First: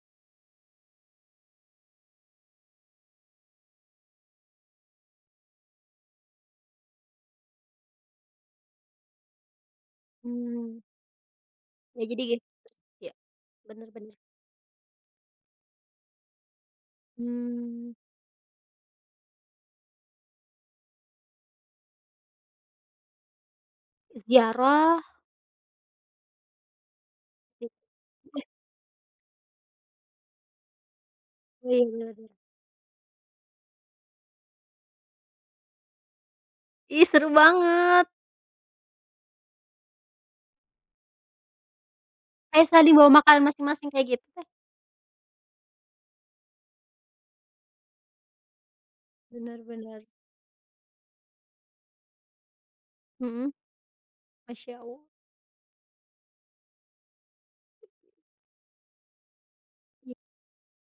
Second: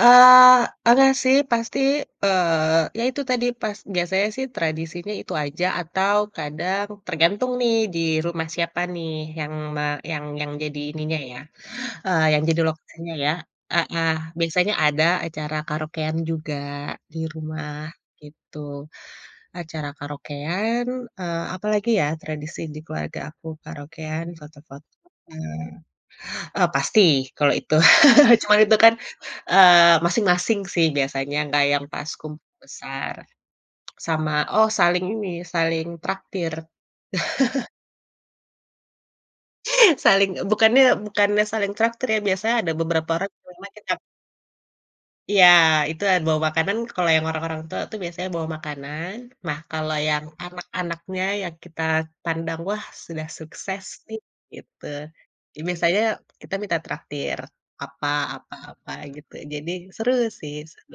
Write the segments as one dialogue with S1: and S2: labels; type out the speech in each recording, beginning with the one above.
S1: Eee, pernah sih pasti, eee, ya itu tadi pas biasanya sih tradisinya itu aja atau kadang tergantung nih di rumah siapa nih yang me yang yang jadi
S2: Mmm.
S1: ininya ya,
S2: Ya jadi
S1: eee, yang
S2: gitu.
S1: jadi
S2: Ya,
S1: lokasinya ya.
S2: benar
S1: Heeh.
S2: benar.
S1: Biasanya ada acara karaokean juga di rumah
S2: Mmm.
S1: gitu. Acara karaokean, eee, apa lagi ya tradisi di keluarga aku, karaokean, foto-foto,
S2: Ziarah.
S1: eee, oh, pasti kalau
S2: Its
S1: itu.
S2: heeh.
S1: Cuman itu kan, eee, masing-masing sih biasanya, enggak yang
S2: Iya
S1: pas
S2: bener bener.
S1: kumpul besar. Sama oh saling ini, saling traktir.
S2: Ih, seru banget.
S1: Saling eee, bukannya bukannya saling traktir ya. Biasanya
S2: Kayak
S1: ada
S2: saling
S1: beberapa
S2: bawa
S1: orang
S2: makanan
S1: yang memang
S2: masing-masing
S1: kita
S2: kayak gitu?
S1: Iya itu ada bawa makanan. Kalau yang orang-orang tua tuh biasanya bawa makanan. Nah,
S2: Benar
S1: kalau
S2: benar.
S1: yang anak-anaknya yang kita pandang, "Wah, sudah
S2: Mhm.
S1: sukses nih," gitu,
S2: Masyaallah.
S1: ya biasanya kita minta traktir apa apa apa gitu. Jadi seru
S2: I
S1: sih, seru,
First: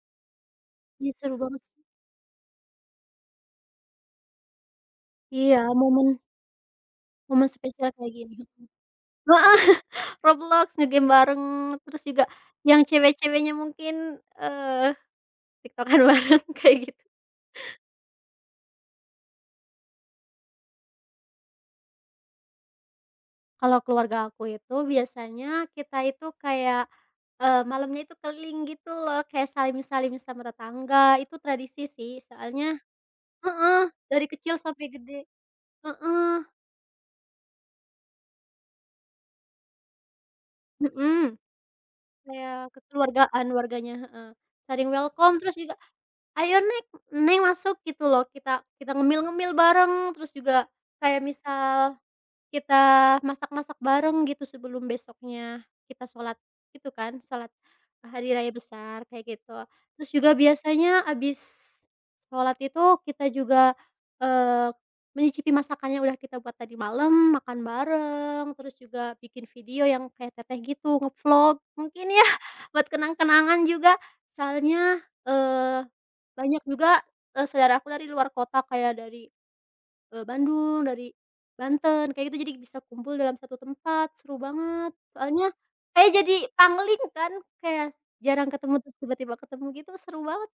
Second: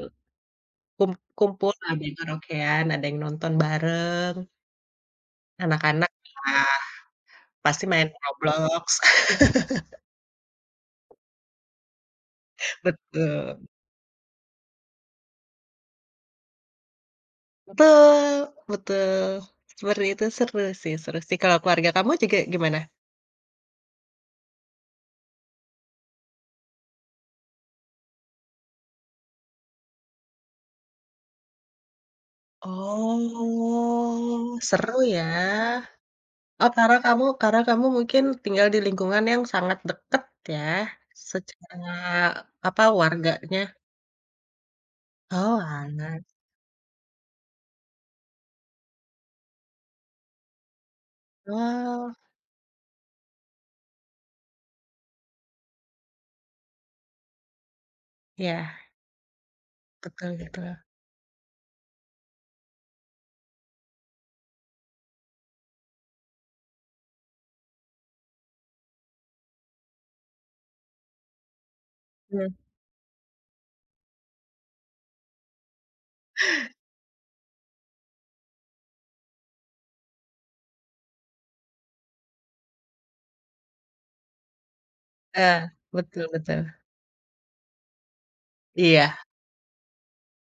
S1: kum
S2: Ih, seru banget.
S1: kumpul ada yang karaokean, ada yang nonton bareng.
S2: Iya
S1: Anak-anak,
S2: momen
S1: iya,
S2: Momen
S1: pasti
S2: spesial
S1: main
S2: kayak gini, mhm.
S1: Roblox.
S2: Heeh. Roblox nge-game bareng, terus juga yang cewek-ceweknya
S1: Betul.
S2: mungkin, eee, TikTok-an bareng kayak gitu.
S1: Betul, betul. Seperti itu seru sih seru sih. Kalau keluarga kamu juga gimana?
S2: Kalau keluarga aku itu biasanya kita itu kayak, eee, malamnya itu keliling gitu loh, kayak salim-salim sama tetangga, itu tradisi sih soalnya heeh, dari kecil
S1: Oh,
S2: sampai
S1: seru
S2: gede.
S1: ya.
S2: Heeh.
S1: Oh, karena kamu karena kamu mungkin tinggal di lingkungan yang sangat dekat ya
S2: Mhm,
S1: secara
S2: kayak
S1: apa,
S2: kekeluargaan
S1: warganya.
S2: warganya heeh, saling welcome, terus
S1: Oh,
S2: juga,
S1: anak.
S2: "Ayo Neg. Neng masuk gitu loh kita kita ngemil-ngemil bareng." Terus juga kayak misal
S1: Wow.
S2: kita masak-masak bareng gitu sebelum besoknya kita sholat itu kan, sholat hari raya
S1: Iya.
S2: besar kayak gitu. Terus juga
S1: Betul betul.
S2: biasanya abis sholat itu kita juga, eee, menyicipi masakan yang udah kita buat tadi malam, makan bareng terus juga bikin video yang kayak teteh gitu, nge-vlog mungkin ya
S1: Iya.
S2: buat kenang-kenangan juga soalnya, eee, banyak juga, eee, saudaraku dari luar kota kayak dari, eee, Bandung, dari Banten kayak gitu. Jadi bisa kumpul dalam satu tempat seru banget soalnya,
S1: Ya,
S2: kayak
S1: betul
S2: jadi
S1: betul.
S2: pangling kan kayak jarang ketemu terus
S1: Iya.
S2: tiba-tiba ketemu gitu seru banget.